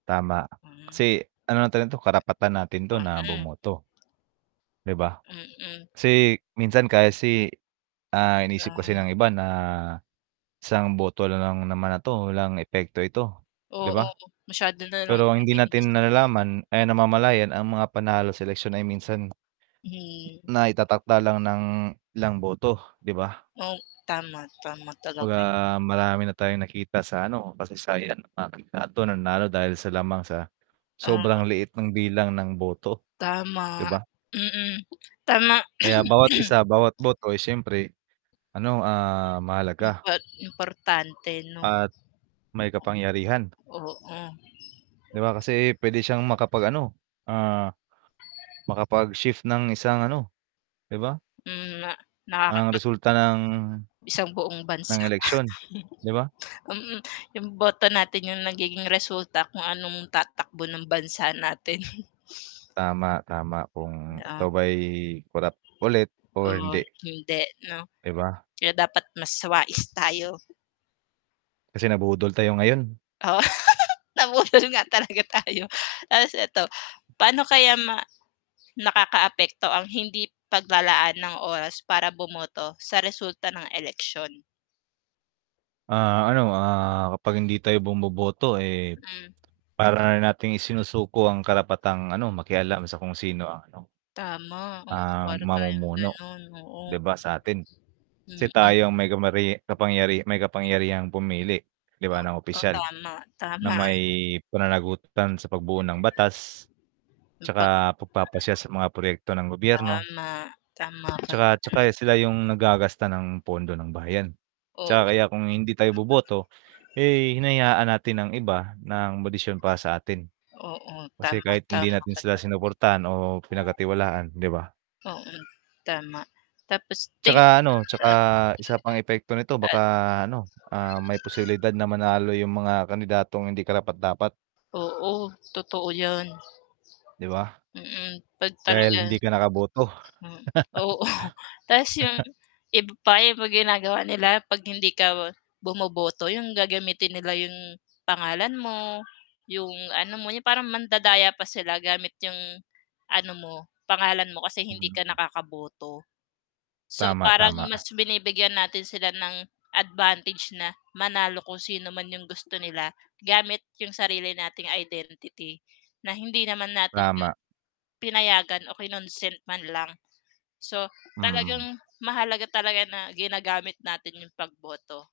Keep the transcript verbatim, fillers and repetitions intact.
Tama, Hmm. kasi ano natin 'to, karapatan natin, to Oh, na hmm. bumoto. 'Di ba? Mm. Kasi minsan kasi, ah, iniisip Ah. kasi ng iba na, isang boto na lang naman na 'to, walang epekto ito, 'di Oo, ba? masyado nalang Pero ang 'yun, hindi eh, imbes natin nalalaman, ay, namamalayan ang mga panalo sa eleksiyon ay minsan Hmm. na itatakda lang ng ilang boto, 'di ba? Oh, tama, tama 'Baga talaga. marami na tayong nakita sa, ano, kasaysayan [unintelligible] ah, ito nanalo dahil sa lamang sa Ah. sobrang liit ng bilang ng boto, 'di Tama, ba? mm, tama. Kaya bawat isa, bawat boto, ay syempre, ano, ah, mahalaga. Impor importante, 'no. At may kapangyarihan. Oo. 'Diba, kasi pwede siyang makapag-ano, ah, makapag-shift ng isang, ano, 'di ba? Mm nga, Ang nakakatag resulta ng, Isang buong ng bansa. eleksyon, 'di ba? Mm, 'yung boto natin yung nagiging resulta, kung anong tatakbo ng bansa natin. Tama, tama kung And ikaw ah ba'y korap ulit o Oo, hindi. hindi, 'no? 'Di ba? Kaya dapat mas wais tayo. Kasi nabudol tayo ngayon. Oo, nabudol nga talaga tayo, 'tas eto, paano kaya ma nakakaapekto ang hindi paglalaan ng oras para bumoto sa resulta ng eleksyon. Ah, ano, ah, kapag hindi tayo bumoboto, eh, Hmm. para nating isinusuko ang karapatang, ano, makialam sa kung sino ang, ano Tama, oh, ah, para tayong mamumuno, ganon, oo. 'di ba, sa atin, 'si Mm. tayo ang may kamarye kapangyari may kapangyarihang pumili, 'di ba, ng Oo, opisyal, tama, na tama. may pananagutan sa pagbuo ng batas. Nagpak 'Tsaka pagpapasya sa mga proyekto ng gobyerno. Tama, tama, 'Tsaka tsaka pag-an sila yung naggagasta ng pondo ng bayan, Oo. 'tsaka kaya kung hindi tayo boboto, eh, hinayaan natin ng iba ng modisyon pa sa atin. Oo, Kasi tama, kahit hindi tama natin ka sila dyan. sinuportahan o pinagkatiwalaan, 'di ba? Oo, tama, tapos 'Tsaka, ting ano, tsaka isa pang epekto nito, baka, Al ano, ah, may posibilidad na manalo yung mga kandidatong hindi karapat-dapat. Oo, totoo 'yan. 'Di ba? Mm, 'pag talaga Dahil hindi ka nakaboto. Hmm, oo 'tas 'yon, iba pa 'yung ginagawa nila, 'pag hindi ka bumoboto, 'yong gagamitin nila 'yong pangalan mo, 'yong ano mo, parang mandadaya pa sila gamit 'yong ano mo, pangalan mo, kasi hindi ka Hmm. nakakaboto. So, Tama, parang tama. mas binibigyan natin sila ng advantage na manalo, kung sino man yung gusto nila gamit yung sarili nating identity, na hindi naman natin 'yun Prama. pinayagan o kinonsent man lang. So, Hmm. talagang mahalaga talaga na ginagamit natin 'yung pagboto.